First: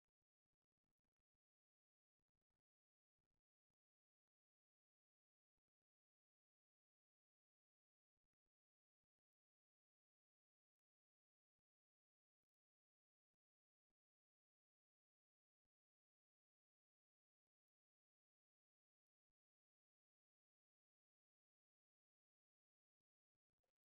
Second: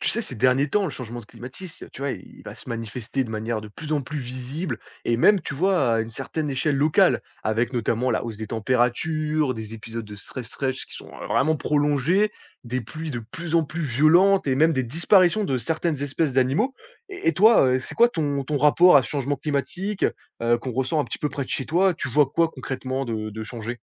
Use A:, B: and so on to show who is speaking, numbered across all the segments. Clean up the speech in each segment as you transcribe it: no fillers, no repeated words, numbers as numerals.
A: Tu sais, ces derniers temps, le changement de climatisme, tu vois, il va se manifester de manière de plus en plus visible et même, tu vois, à une certaine échelle locale, avec notamment la hausse des températures, des épisodes de stress qui sont vraiment prolongés, des pluies de plus en plus violentes et même des disparitions de certaines espèces d'animaux. Et toi, c'est quoi ton rapport à ce changement climatique qu'on ressent un petit peu près de chez toi. Tu vois quoi concrètement de changer?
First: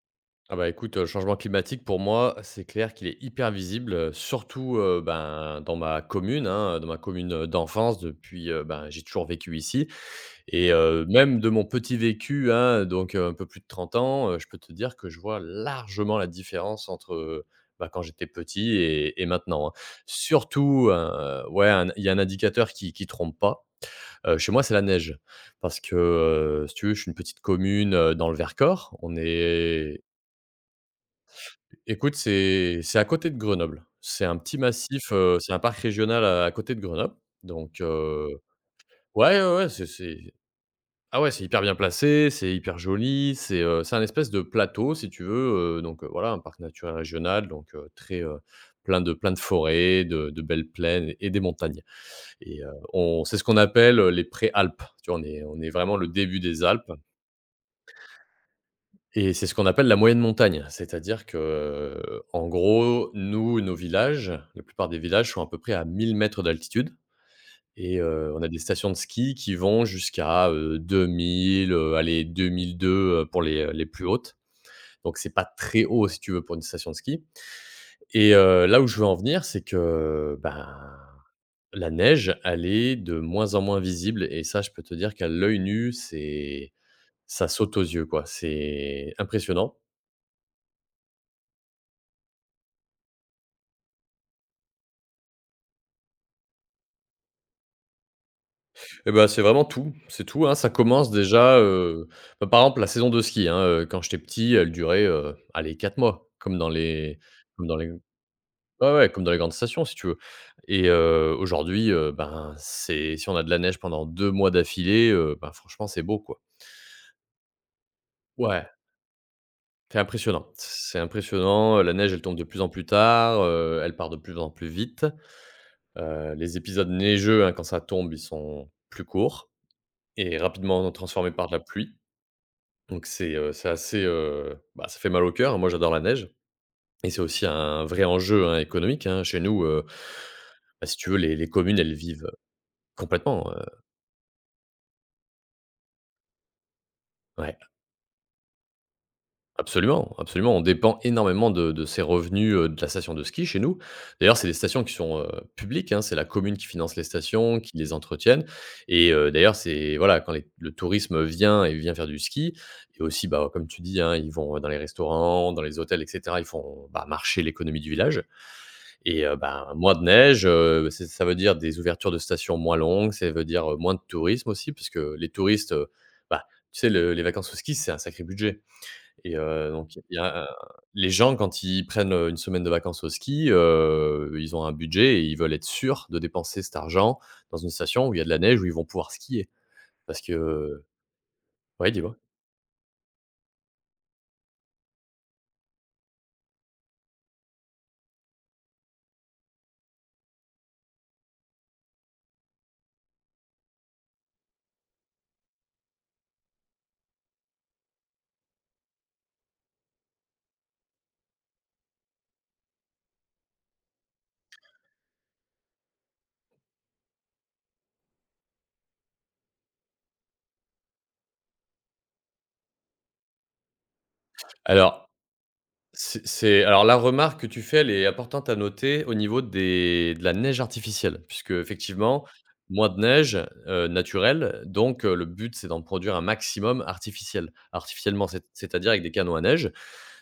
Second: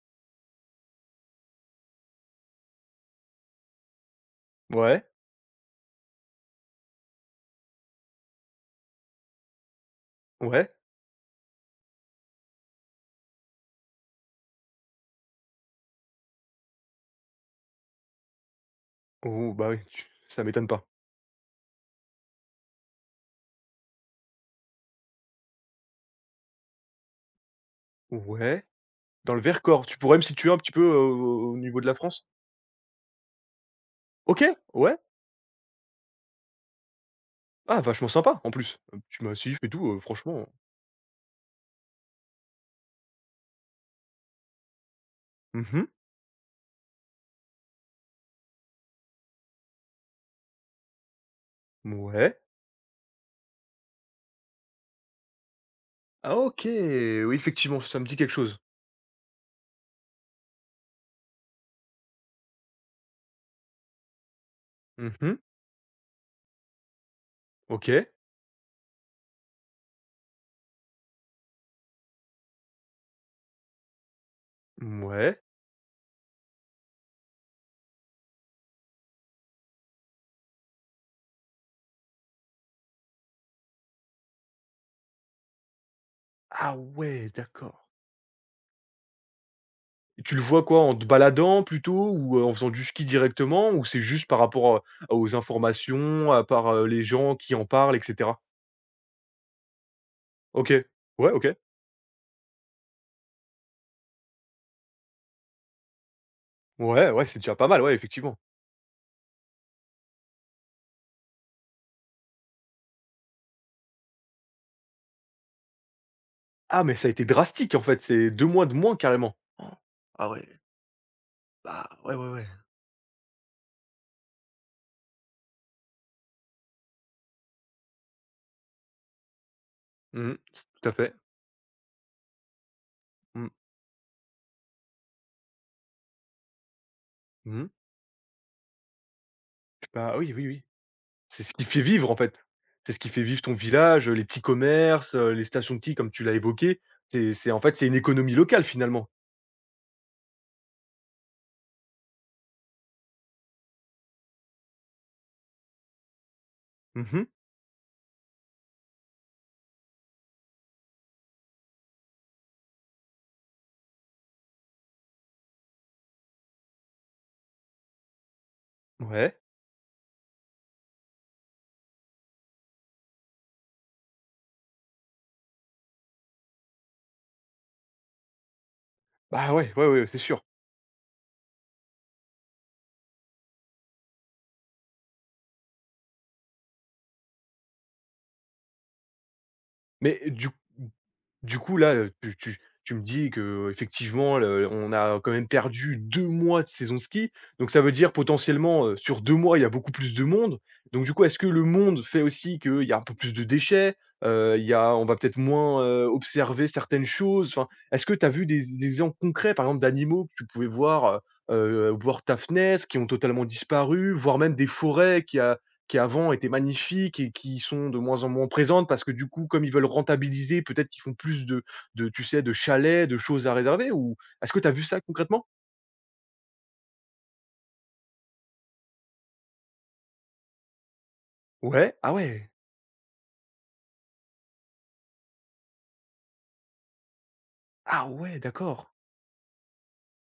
B: Ah bah écoute, changement climatique pour moi, c'est clair qu'il est hyper visible, surtout,
A: Ouais,
B: ben, dans ma commune, hein, dans ma commune, d'enfance depuis, ben, j'ai toujours vécu ici.
A: ouais.
B: Et même de mon petit vécu, hein, donc un peu plus de 30 ans, je peux te dire que je vois largement la différence entre, bah, quand j'étais petit et
A: Oh, bah
B: maintenant, hein.
A: oui, ça m'étonne pas.
B: Surtout, ouais, un il y a un indicateur qui trompe pas, chez moi, c'est la neige parce que, si tu veux, je suis une petite commune, dans le
A: Ouais.
B: Vercors. On
A: Dans le Vercors, tu
B: est.
A: pourrais me situer un petit peu, au niveau de la
B: Écoute,
A: France?
B: c'est à côté de Grenoble. C'est un
A: OK,
B: petit
A: ouais.
B: massif, c'est un parc régional à côté de Grenoble,
A: Ah
B: donc,
A: vachement sympa en plus. Tu m'as
B: ouais,
A: assis
B: ouais,
A: et
B: ouais.
A: tout,
B: C'est
A: franchement.
B: Ah ouais, c'est hyper bien placé, c'est hyper joli, c'est un espèce de plateau si tu
A: Mmh
B: veux,
A: mh.
B: donc voilà, un parc naturel régional, donc très, plein de forêts, de belles plaines et des montagnes.
A: Ouais.
B: Et on c'est ce qu'on appelle, les pré-Alpes. Tu vois? On est vraiment le
A: Ah
B: début des
A: OK,
B: Alpes.
A: oui effectivement, ça me dit quelque chose.
B: Et c'est ce qu'on appelle la moyenne montagne. C'est-à-dire que, en gros, nous, nos villages, la plupart des
A: Mmh
B: villages
A: mh.
B: sont à peu près à 1 000 mètres d'altitude et
A: OK.
B: on a des stations de ski qui vont jusqu'à, 2 000, allez 2002, pour les plus hautes. Donc c'est
A: Mouais.
B: pas très haut si tu veux pour une station de ski. Et là où je veux en venir, c'est que, ben, la neige, elle est de moins en moins visible et ça, je peux te dire qu'à l'œil nu, c'est
A: Ah ouais,
B: ça saute aux
A: d'accord.
B: yeux, quoi. C'est impressionnant.
A: Et tu le vois quoi? En te baladant plutôt ou, en faisant du ski directement, ou c'est juste par rapport, aux informations, à par, les gens qui en parlent et cetera?
B: Ben c'est vraiment tout, c'est tout, hein. Ça
A: OK.
B: commence
A: Ouais, OK.
B: déjà, bah, par exemple la saison de ski, hein, quand j'étais petit, elle durait, allez 4 mois
A: Ouais, ouais, c'est déjà pas
B: comme dans
A: mal,
B: les
A: ouais, effectivement.
B: ouais, ouais, comme dans les grandes stations si tu veux. Et aujourd'hui, ben, c'est si on a de la neige pendant 2 mois d'affilée, ben, franchement c'est beau quoi.
A: Ah mais ça a été drastique en fait, c'est 2 mois
B: Ouais,
A: de moins carrément. Oh,
B: c'est
A: ah ouais,
B: impressionnant. C'est impressionnant,
A: bah,
B: la neige
A: ouais,
B: elle
A: ouais,
B: tombe de
A: ouais.
B: plus en plus tard, elle part de plus en plus vite. Les épisodes neigeux, hein, quand ça tombe, ils sont plus courts
A: Mmh mh,
B: et
A: tout
B: rapidement
A: à fait.
B: transformés par de la pluie. Donc c'est,
A: Mmh.
B: heu, c'est assez, bah, ça fait mal au cœur, hein. Moi, j'adore la neige et c'est aussi
A: Mmh.
B: un vrai enjeu, hein, économique, hein. Chez nous,
A: Bah, oui, oui, oui.
B: bah, si tu veux, les
A: C'est
B: les
A: ce qui
B: communes,
A: fait
B: elles
A: vivre en
B: vivent
A: fait. C'est ce qui fait vivre
B: complètement,
A: ton village, les petits commerces, les stations de ski comme tu l'as évoqué. C'est
B: ouais,
A: en fait, c'est une économie locale finalement.
B: absolument, absolument. On dépend énormément de ces revenus, de la station de ski chez nous. D'ailleurs, c'est des stations qui sont, publiques, hein. C'est la commune qui finance les
A: Mmh.
B: stations, qui les entretiennent et d'ailleurs, c'est voilà, quand les le tourisme vient et vient faire du ski et aussi, bah, comme tu dis, hein, ils vont dans les restaurants, dans les hôtels et cetera. Ils font, bah, marcher l'économie du village. Et
A: Ouais.
B: bah, moins de neige, c'est ça veut dire des ouvertures de stations moins longues, ça veut dire, moins de tourisme aussi parce que les touristes, bah, tu sais le les vacances au ski, c'est un sacré budget et
A: Bah, ouais, ouais,
B: donc il
A: ouais, c'est
B: y
A: sûr.
B: a un- les gens quand ils prennent, 1 semaine de vacances au ski, ils ont un budget et ils veulent être sûrs de dépenser cet argent dans une station où il y a de la neige, où ils vont pouvoir skier parce
A: Mais du
B: que
A: Du coup,
B: ouais,
A: là,
B: dis-moi?
A: tu me dis qu'effectivement, le on a quand même perdu 2 mois de saison ski. Donc ça veut dire potentiellement, sur 2 mois, il y a beaucoup plus de monde. Donc du coup, est-ce que le monde fait aussi qu'il y a un peu plus de déchets? Il y a on va peut-être moins, observer certaines choses. Enfin, est-ce que tu as vu des exemples concrets, par exemple, d'animaux que tu pouvais voir, voir ta fenêtre, qui ont totalement disparu, voire même des forêts qui avant étaient magnifiques et qui sont de moins en moins présentes, parce que du coup, comme ils veulent rentabiliser, peut-être qu'ils font plus de tu sais, de chalets, de choses à réserver, ou est-ce que tu as vu ça
B: Alors.
A: concrètement?
B: C'est Alors la remarque que tu fais, elle est importante à noter au niveau des de la neige artificielle, puisque
A: Ouais, ah
B: effectivement,
A: ouais,
B: moins de neige, naturelle, donc le but, c'est d'en produire un maximum
A: ah
B: artificiellement,
A: ouais,
B: c'est-à-dire
A: d'accord.
B: avec des canons à neige.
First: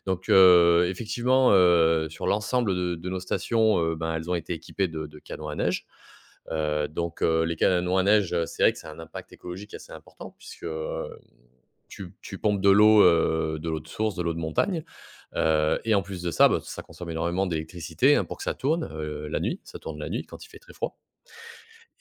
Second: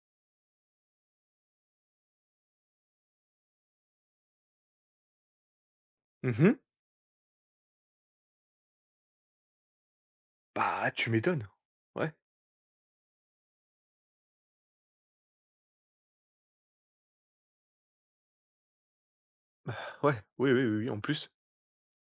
B: Donc, effectivement, sur l'ensemble de nos stations, ben, elles ont été équipées de canons à neige.
A: Mmh.
B: Donc, les canons à neige, c'est vrai que ça a un impact écologique assez important puisque,
A: Bah, tu m'étonnes. Ouais,
B: tu pompes de l'eau, de l'eau de source, de l'eau de montagne, et en plus de ça, bah, ça consomme énormément d'électricité, hein, pour que ça tourne, la nuit. Ça tourne la
A: ouais,
B: nuit quand il
A: oui,
B: fait
A: oui,
B: très
A: oui, oui,
B: froid.
A: en plus.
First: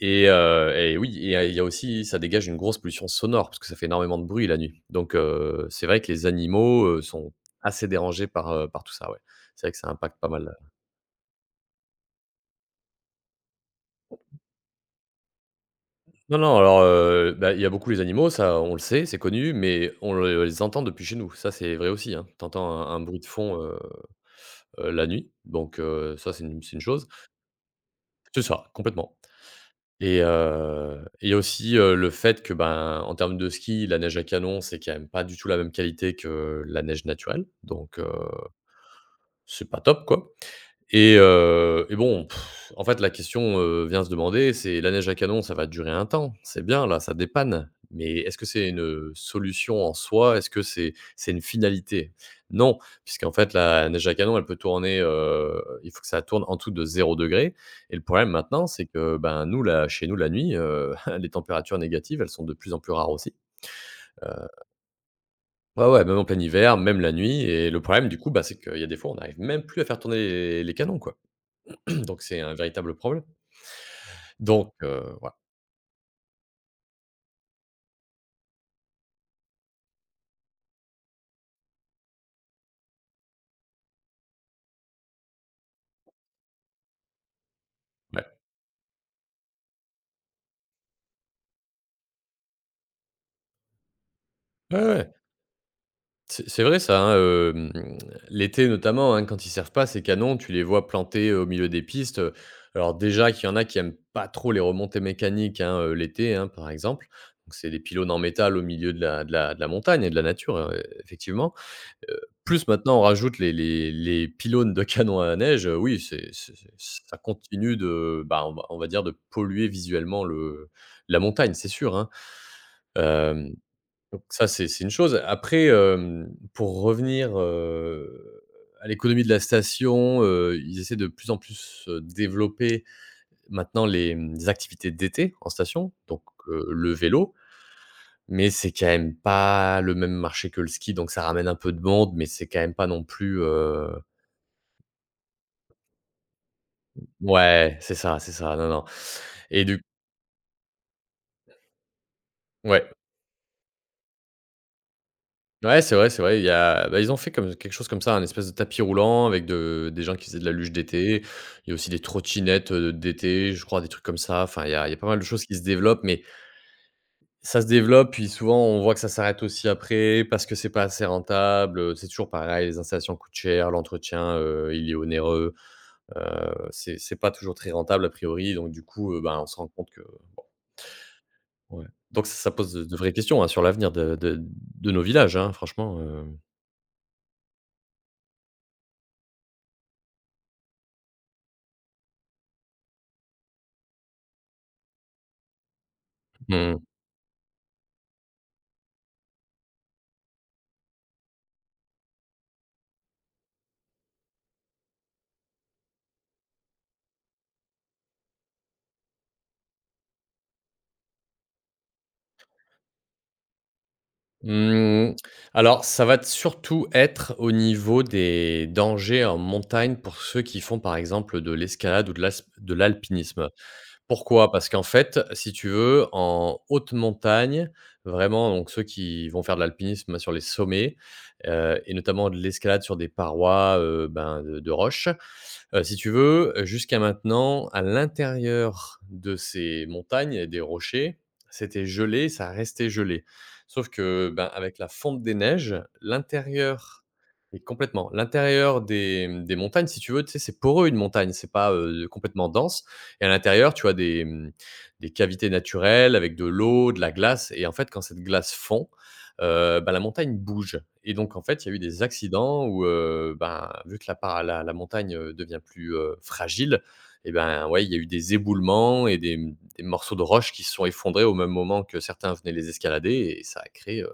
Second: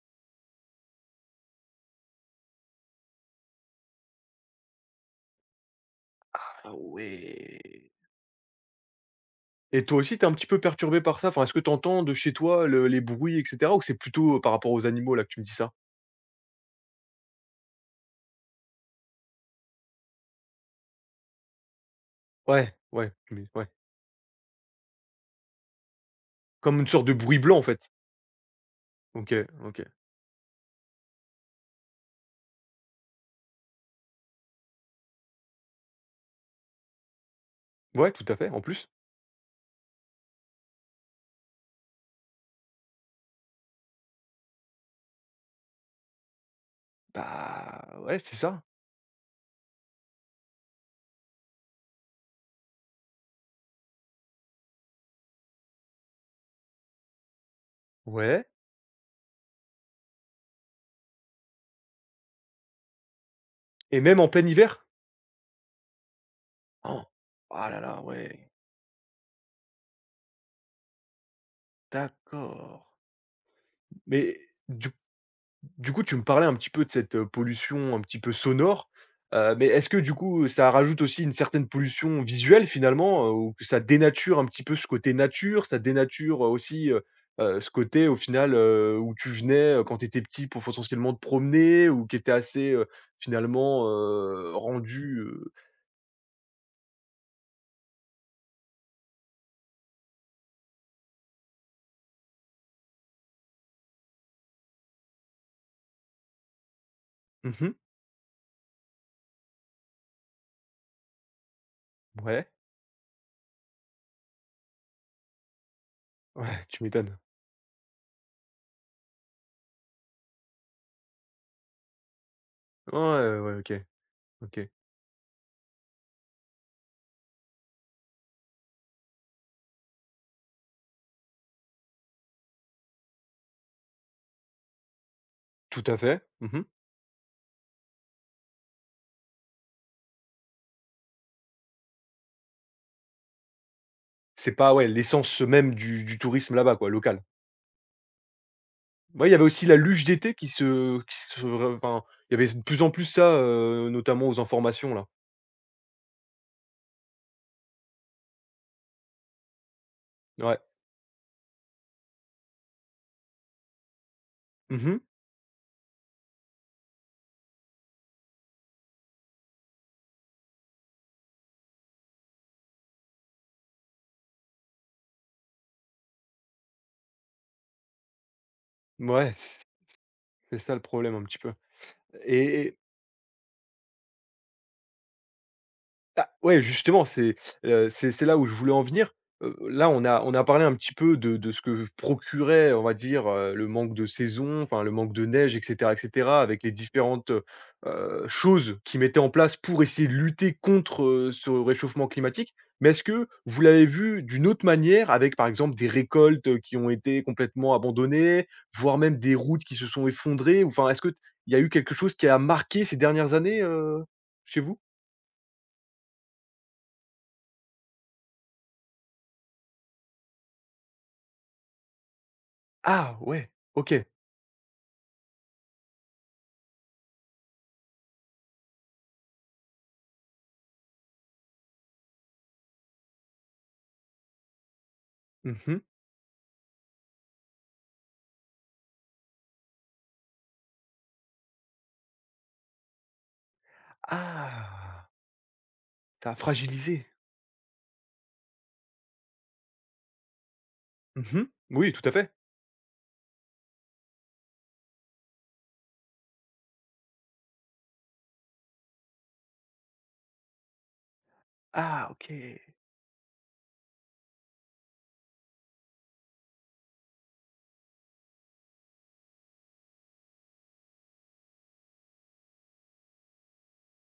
B: Et oui, il y a aussi ça dégage une grosse pollution sonore parce que ça fait énormément de bruit la nuit. Donc c'est vrai que les
A: Ah
B: animaux, sont assez
A: ouais!
B: dérangés par tout ça, ouais. C'est vrai que
A: Et
B: ça
A: toi aussi,
B: impacte
A: t'es
B: pas
A: un petit
B: mal.
A: peu perturbé par ça? Enfin, est-ce que t'entends de chez toi le les bruits et cetera, ou c'est plutôt par rapport aux animaux là que tu me dis ça?
B: Non, non, alors, bah, il y a beaucoup les animaux, ça on le sait, c'est connu, mais on le les entend depuis chez nous. Ça, c'est vrai aussi, hein. Tu un
A: Ouais,
B: un
A: ouais,
B: bruit de
A: tu me
B: fond,
A: ouais,
B: la nuit, donc ça, c'est
A: comme
B: une
A: une sorte
B: chose.
A: de bruit blanc en fait?
B: C'est ça, complètement.
A: OK, OK.
B: Et aussi, le fait que, ben, en termes de ski, la neige à canon, c'est quand même pas du tout la même qualité que la neige naturelle, donc
A: Ouais, tout à fait, en plus.
B: c'est pas top, quoi. Et bon, en fait, la question, vient se demander, c'est la neige à canon, ça va durer un temps, c'est bien là, ça dépanne,
A: Bah, ouais,
B: mais
A: c'est
B: est-ce que
A: ça.
B: c'est une solution en soi? Est-ce que c'est une finalité? Non, puisqu'en fait, la neige à canon, elle peut tourner, il faut que ça tourne en dessous de 0 degré. Et le problème
A: Ouais,
B: maintenant, c'est que, ben, nous, là, chez nous, la nuit, les températures négatives, elles sont de plus en plus rares aussi.
A: et même en plein hiver?
B: Ouais, ouais, même en plein hiver, même
A: Oh!
B: la nuit
A: Ah
B: et
A: là
B: le
A: là,
B: problème, du coup, bah,
A: ouais,
B: c'est qu'il y a des fois, on n'arrive même plus à faire tourner les canons, quoi. Donc c'est un
A: d'accord.
B: véritable problème.
A: Mais
B: Donc
A: du
B: voilà.
A: du coup, tu me parlais un petit peu de cette, pollution un petit peu sonore, mais est-ce que du coup, ça rajoute aussi une certaine pollution visuelle finalement, ou que ça dénature un petit peu ce côté nature, ça dénature, aussi, ce côté au
B: Ouais.
A: final, où tu venais, quand tu étais petit pour essentiellement te promener, ou qui était assez, finalement,
B: Ouais, ouais.
A: rendu,
B: C'est vrai ça, hein, l'été notamment, hein, quand ils servent pas ces canons, tu les vois plantés au milieu des pistes, alors déjà qu'il y en a qui aiment pas trop les remontées mécaniques, hein, l'été, hein, par exemple. Donc c'est
A: mmh
B: des pylônes en métal au milieu de la montagne et de la nature, effectivement.
A: ouais,
B: Plus maintenant on rajoute les pylônes de canons à neige, oui, c'est
A: ouais, tu m'étonnes.
B: ça continue de, bah, on va dire de polluer visuellement le la montagne, c'est sûr, hein.
A: Ouais, ouais, ouais,
B: Hem,
A: OK,
B: donc ça, c'est
A: OK.
B: c'est une chose. Après, pour revenir, à l'économie de la station, ils essaient de plus en plus, développer maintenant les activités d'été en
A: Tout
B: station,
A: à
B: donc
A: fait. Mmh.
B: le vélo, mais c'est quand même pas le même marché que le ski, donc ça ramène un peu de monde, mais c'est quand même pas non plus,
A: C'est pas, ouais, l'essence même du tourisme là-bas quoi, local.
B: ouais, c'est ça, non, non,
A: Ouais, il y avait
B: et
A: aussi la
B: du
A: luge d'été qui se enfin, il y avait de plus en
B: ouais.
A: plus ça, notamment aux informations là.
B: Ouais, c'est vrai, c'est vrai. Il y a Bah, ils ont fait comme quelque chose comme ça, un espèce de tapis roulant avec de des gens qui faisaient de la
A: Ouais.
B: luge d'été. Il y a aussi des trottinettes, d'été, je crois, des trucs comme ça. Enfin, il y a
A: Mhm.
B: pas mal de choses qui se développent, mais ça se développe, puis souvent, on voit que ça s'arrête aussi après parce que c'est pas assez rentable, c'est toujours pareil, les installations coûtent cher, l'entretien, il est onéreux, c'est pas toujours très rentable a priori, donc du coup,
A: Ouais, Mouais,
B: ben, on se rend compte que
A: c'est ça le problème un petit peu
B: ouais. Donc ça pose
A: et
B: de vraies questions, hein, sur l'avenir de nos villages, hein, franchement.
A: Ah, ouais, justement, c'est là où je voulais en venir. Là, on a parlé un petit peu de ce que procurait, on va dire, le manque de saison, enfin le manque de neige et cetera, avec les
B: Mmh.
A: différentes, choses qu'ils mettaient en place pour essayer de lutter contre, ce réchauffement climatique. Mais est-ce que vous l'avez vu d'une autre manière, avec, par exemple, des récoltes qui ont été complètement abandonnées, voire même des routes qui se sont effondrées? Enfin, est-ce qu'il y a eu quelque chose qui a marqué ces dernières années, chez vous?
B: Mmh, alors ça va t surtout être au niveau des dangers en montagne pour ceux qui font, par exemple, de l'escalade ou de l'asp de
A: Ah ouais,
B: l'alpinisme.
A: OK.
B: Pourquoi? Parce qu'en fait, si tu veux, en haute montagne, vraiment donc ceux qui vont faire de l'alpinisme sur les sommets, et notamment de l'escalade sur des parois, ben, de roches.
A: Mmh.
B: Si tu veux, jusqu'à maintenant, à l'intérieur de ces montagnes et des rochers, c'était gelé, ça restait gelé. Sauf que, ben, avec la
A: Ah!
B: fonte des neiges,
A: Ça a
B: l'intérieur
A: fragilisé.
B: est complètement, l'intérieur des, des montagnes, si tu veux, tu sais, c'est poreux une montagne,
A: Mmh.
B: c'est pas,
A: Oui, tout à fait.
B: complètement dense et à l'intérieur, tu as des, des cavités naturelles avec de l'eau, de la glace et en fait, quand cette glace fond, bah, la montagne bouge et donc en fait, il y a eu des
A: Ah OK.
B: accidents où, ben, vu que la pa la la montagne, devient plus, fragile et ben, ouais, il y a eu des éboulements et des, des morceaux de roches qui se sont effondrés au même moment que certains venaient les escalader et ça a créé,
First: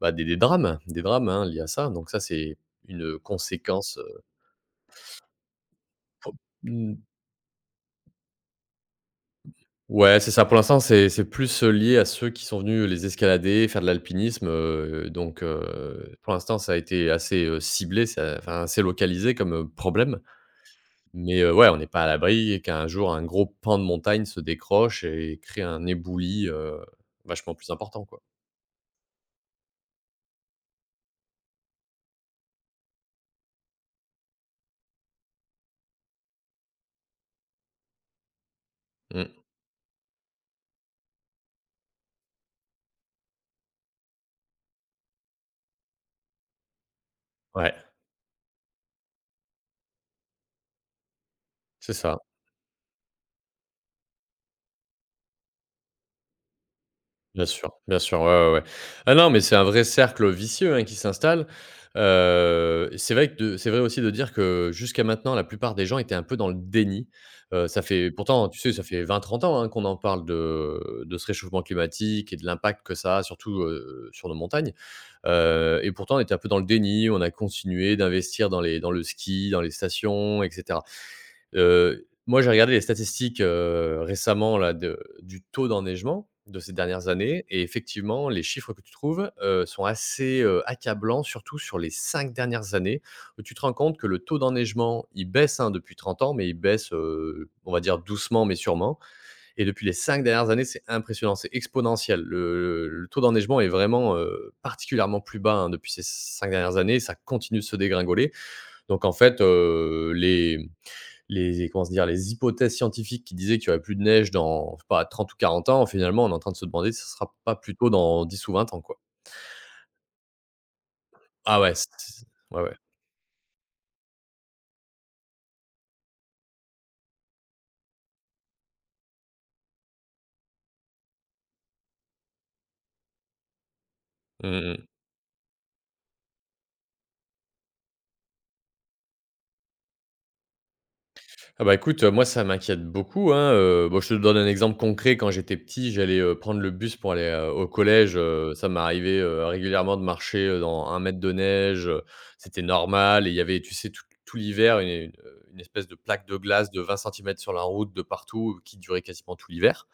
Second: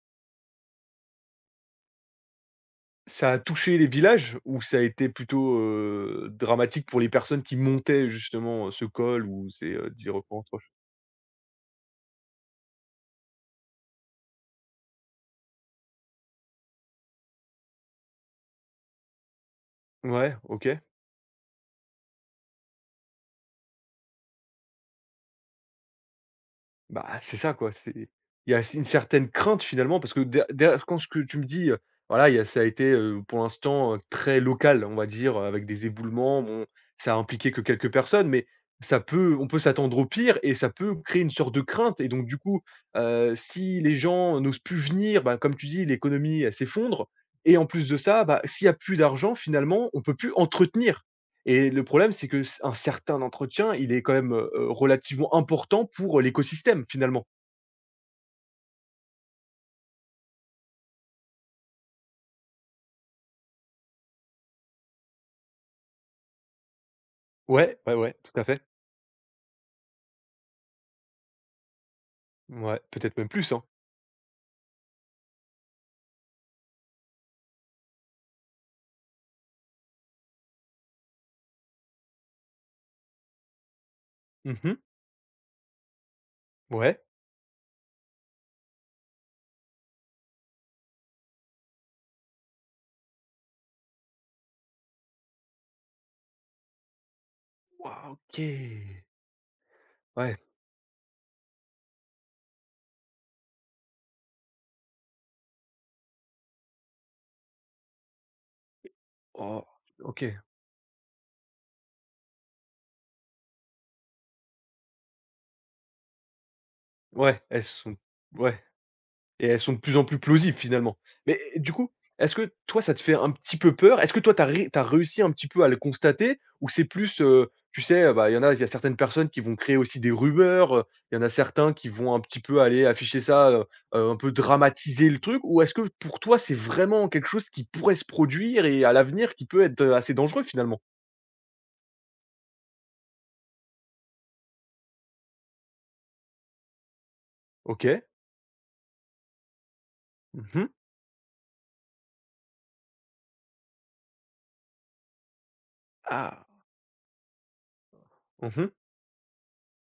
B: bah, des drames, des drames, hein, liés à ça. Donc ça, c'est une
A: Ça a touché les
B: conséquence,
A: villages, ou ça a été plutôt, dramatique pour les personnes qui montaient justement, ce col ou ces, 10
B: ouais, c'est
A: repas
B: ça. Pour
A: entre ch
B: l'instant, c'est plus, lié à ceux qui sont venus les escalader, faire de l'alpinisme, donc pour l'instant, ça a été assez, ciblé, ça enfin, assez localisé comme, problème.
A: ouais, OK.
B: Mais ouais, on n'est pas à l'abri qu'un jour, un gros pan de montagne se décroche et crée un éboulis,
A: Bah, c'est ça
B: vachement plus
A: quoi, c'est
B: important, quoi.
A: il y a une certaine crainte finalement, parce que derrière, quand ce que tu me dis, voilà, il y a ça a été, pour l'instant, très local, on va dire, avec des éboulements. Bon, ça a impliqué que quelques personnes, mais ça
B: Mmh.
A: peut on peut s'attendre au pire et ça peut créer une sorte de crainte, et donc du coup, si les gens n'osent plus venir, bah, comme tu dis, l'économie, elle s'effondre, et en
B: Ouais,
A: plus de ça, bah, s'il y a plus d'argent finalement, on peut plus entretenir, et le
B: c'est
A: problème,
B: ça.
A: c'est que c un certain entretien, il est quand même, relativement important pour l'écosystème, finalement.
B: Bien sûr, ouais, ouais, ouais. Ah non, mais c'est un vrai cercle vicieux, hein, qui s'installe. C'est vrai aussi de dire que jusqu'à maintenant, la plupart des gens étaient un peu dans le déni.
A: Ouais,
B: Ça
A: ouais,
B: fait
A: ouais, tout à
B: pourtant, tu
A: fait.
B: sais, ça fait 20, 30 ans, hein, qu'on en parle de ce réchauffement climatique et de
A: Ouais,
B: l'impact que
A: peut-être
B: ça a
A: même plus,
B: surtout,
A: hein.
B: sur nos montagnes. Et pourtant, on était un peu dans le déni, on a continué d'investir dans les dans le ski, dans les stations et cetera. Moi, j'ai regardé les statistiques, récemment là
A: Mmh.
B: de du taux d'enneigement de ces
A: Ouais.
B: dernières années et effectivement, les chiffres que tu trouves, sont assez, accablants, surtout sur les 5 dernières années, où tu te rends compte que le taux d'enneigement, il baisse, hein, depuis 30 ans, mais il baisse, on va dire
A: Waouh, OK.
B: doucement mais sûrement et depuis les cinq
A: Ouais.
B: dernières années, c'est impressionnant, c'est exponentiel. Le taux d'enneigement est vraiment, particulièrement plus bas, hein, depuis ces 5 dernières années, ça continue de se dégringoler donc en fait,
A: Oh, OK.
B: les comment se dire? Les hypothèses scientifiques qui disaient qu'il y aurait plus de neige dans, je sais pas, 30 ou 40 ans, finalement, on est en train de se demander si ce sera
A: Ouais,
B: pas
A: elles
B: plutôt
A: sont
B: dans 10 ou
A: ouais.
B: 20 ans, quoi.
A: Et elles sont de plus en plus plausibles finalement. Mais
B: Ah
A: du
B: ouais, c
A: coup, est-ce que
B: ouais, ouais.
A: toi ça te fait un petit peu peur? Est-ce que toi tu as réussi un petit peu à le constater? Ou c'est plus, tu sais, bah, il y a certaines personnes qui vont créer aussi des rumeurs, il y en a certains qui vont un petit peu aller afficher ça, un peu
B: Mmh mh.
A: dramatiser le truc? Ou est-ce que pour toi c'est vraiment quelque chose qui pourrait se produire, et à l'avenir, qui peut être, assez dangereux finalement?
B: Ah bah, écoute, moi ça m'inquiète beaucoup, hein, bon, je te donne un exemple concret. Quand j'étais petit, j'allais, prendre le bus pour aller, au
A: OK.
B: collège, ça m'est arrivé, régulièrement de marcher,
A: Mmh.
B: dans un mètre de neige, c'était normal et il y avait, tu sais, tout tout l'hiver, une espèce de plaque de
A: Ah.
B: glace de 20 centimètres sur la route de partout,
A: Mmh.
B: qui durait quasiment tout l'hiver.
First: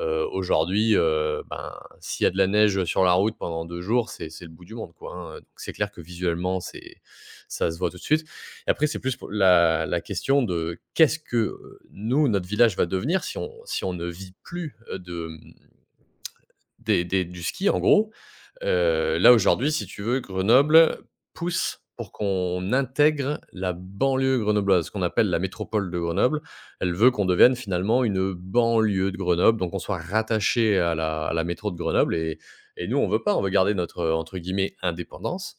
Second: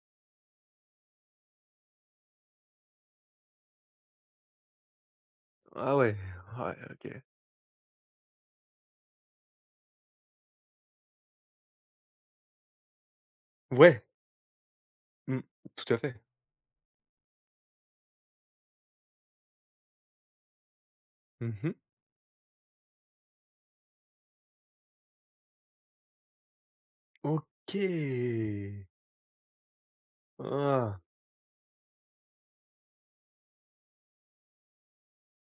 B: Aujourd'hui, ben, s'il y a de la neige, sur la route pendant 2 jours, c'est le bout du monde, quoi, hein, donc c'est clair
A: Ah
B: que
A: ouais.
B: visuellement,
A: Ouais,
B: c'est
A: OK.
B: ça se voit tout de suite et après, c'est plus pour la question de qu'est-ce que, nous, notre village va devenir si on si on
A: Ouais.
B: ne vit plus, de
A: Mmh. Tout à fait.
B: des du ski en gros. Là aujourd'hui, si tu veux, Grenoble
A: Mmh.
B: pousse pour qu'on intègre la banlieue grenobloise, qu'on appelle la métropole de Grenoble. Elle veut qu'on devienne finalement une
A: OK.
B: banlieue de Grenoble, donc on soit rattaché à
A: Ah,
B: la métro de Grenoble et nous on veut pas, on veut garder notre, entre guillemets «indépendance»,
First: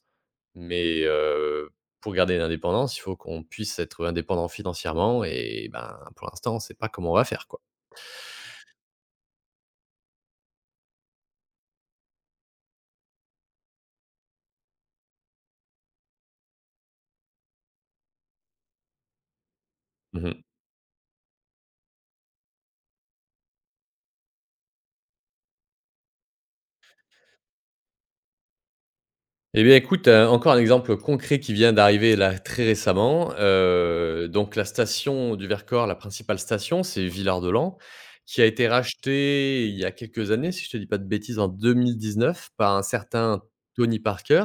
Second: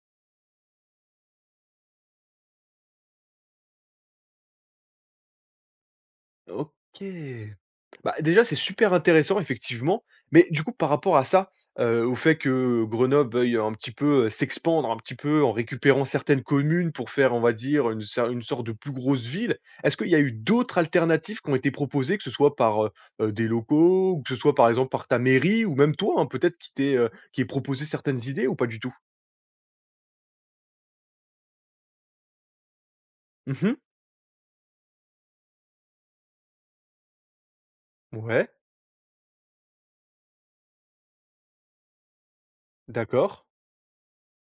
B: mais pour garder l'indépendance, il faut qu'on puisse être indépendant financièrement et ben, pour l'instant, on sait pas comment on va faire,
A: OK.
B: quoi.
A: Bah, déjà, c'est super intéressant effectivement, mais du coup par rapport à ça, au fait que Grenoble veuille un petit peu, s'expandre un petit peu en récupérant certaines communes pour faire, on va dire, une sorte de plus grosse ville. Est-ce qu'il y a eu
B: Mmh.
A: d'autres alternatives qui ont été proposées, que ce soit par, des locaux, ou que ce soit par exemple par ta mairie, ou même toi, hein, peut-être qui t'ait, qui ait proposé certaines idées, ou pas du tout?
B: Eh bien, écoute, encore un exemple concret qui vient d'arriver là, très récemment.
A: Mmh.
B: Donc la station du Vercors, la principale station, c'est Villard-de-Lans, qui a
A: Ouais,
B: été rachetée il y a quelques années, si je te dis pas de bêtises, en 2019 par un certain
A: d'accord.
B: Tony Parker,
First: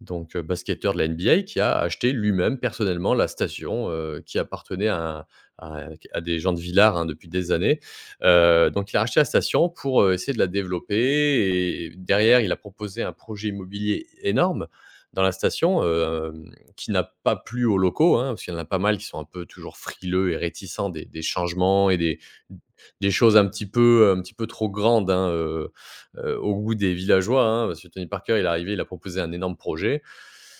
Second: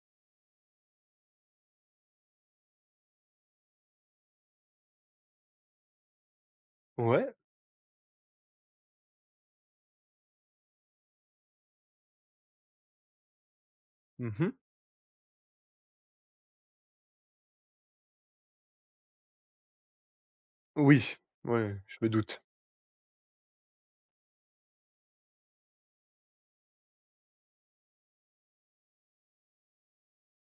B: donc basketteur de la NBA, qui a acheté lui-même personnellement la station, qui appartenait à à à des gens de Villard hein, depuis
A: Ouais.
B: des années. Donc il a racheté la station pour, essayer de la développer et derrière, il a proposé un projet immobilier
A: Mmh.
B: énorme dans la station, qui n'a pas plu aux locaux, hein, parce qu'il y en a pas mal qui sont un peu toujours frileux et réticents des
A: Oui,
B: des
A: ouais,
B: changements et
A: je me
B: des
A: doute.
B: choses un petit peu trop grandes, hein, au goût des villageois, hein. Parce que Tony Parker, il est arrivé, il a proposé un énorme projet.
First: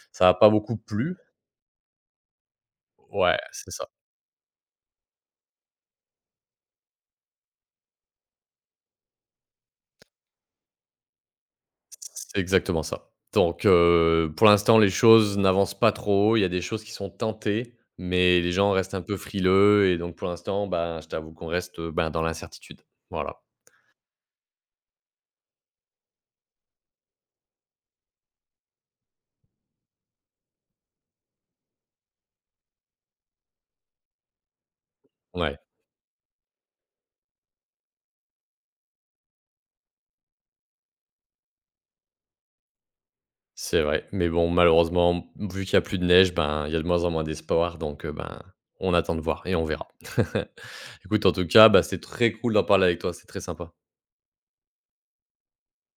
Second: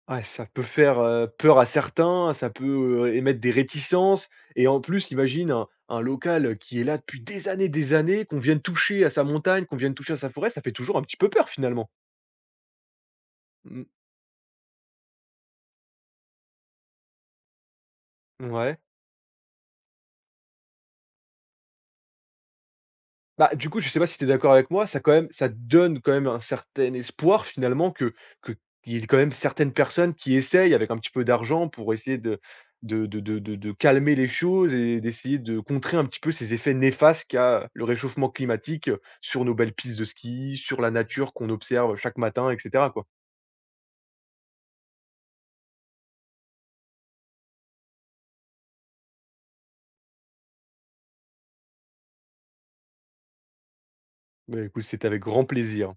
A: Ouais,
B: Ça n'a
A: ça
B: pas
A: peut
B: beaucoup
A: faire,
B: plu.
A: peur à certains, ça peut,
B: Ouais,
A: émettre des
B: c'est ça.
A: réticences, et en plus, imagine un local, qui est là depuis des années, qu'on vienne toucher à sa montagne, qu'on vienne toucher à sa forêt, ça fait toujours un petit peu peur finalement.
B: C'est exactement ça. Donc,
A: Mmh,
B: pour l'instant, les choses n'avancent pas trop. Il y a des choses qui sont tentées, mais les gens
A: ouais.
B: restent un peu frileux et donc pour l'instant, ben, je t'avoue qu'on reste, ben, dans l'incertitude. Voilà.
A: Bah, du coup, je sais pas si tu es d'accord avec moi, ça quand même ça donne quand même un certain espoir finalement que qu'il y ait quand même certaines personnes qui essayent avec un petit peu d'argent pour essayer de calmer les choses et d'essayer de
B: Ouais,
A: contrer un petit peu ces effets néfastes qu'a le réchauffement climatique sur nos belles pistes de ski, sur la nature qu'on observe chaque matin et cetera, quoi.
B: c'est vrai. Mais bon, malheureusement, vu qu'il y a plus de neige, ben, il y a de moins en moins d'espoir donc, ben, on attend de voir et on verra. Écoute, en tout cas, bah, c'est très cool d'en parler avec toi. C'est très sympa.
A: Bah, écoute, c'était avec grand plaisir.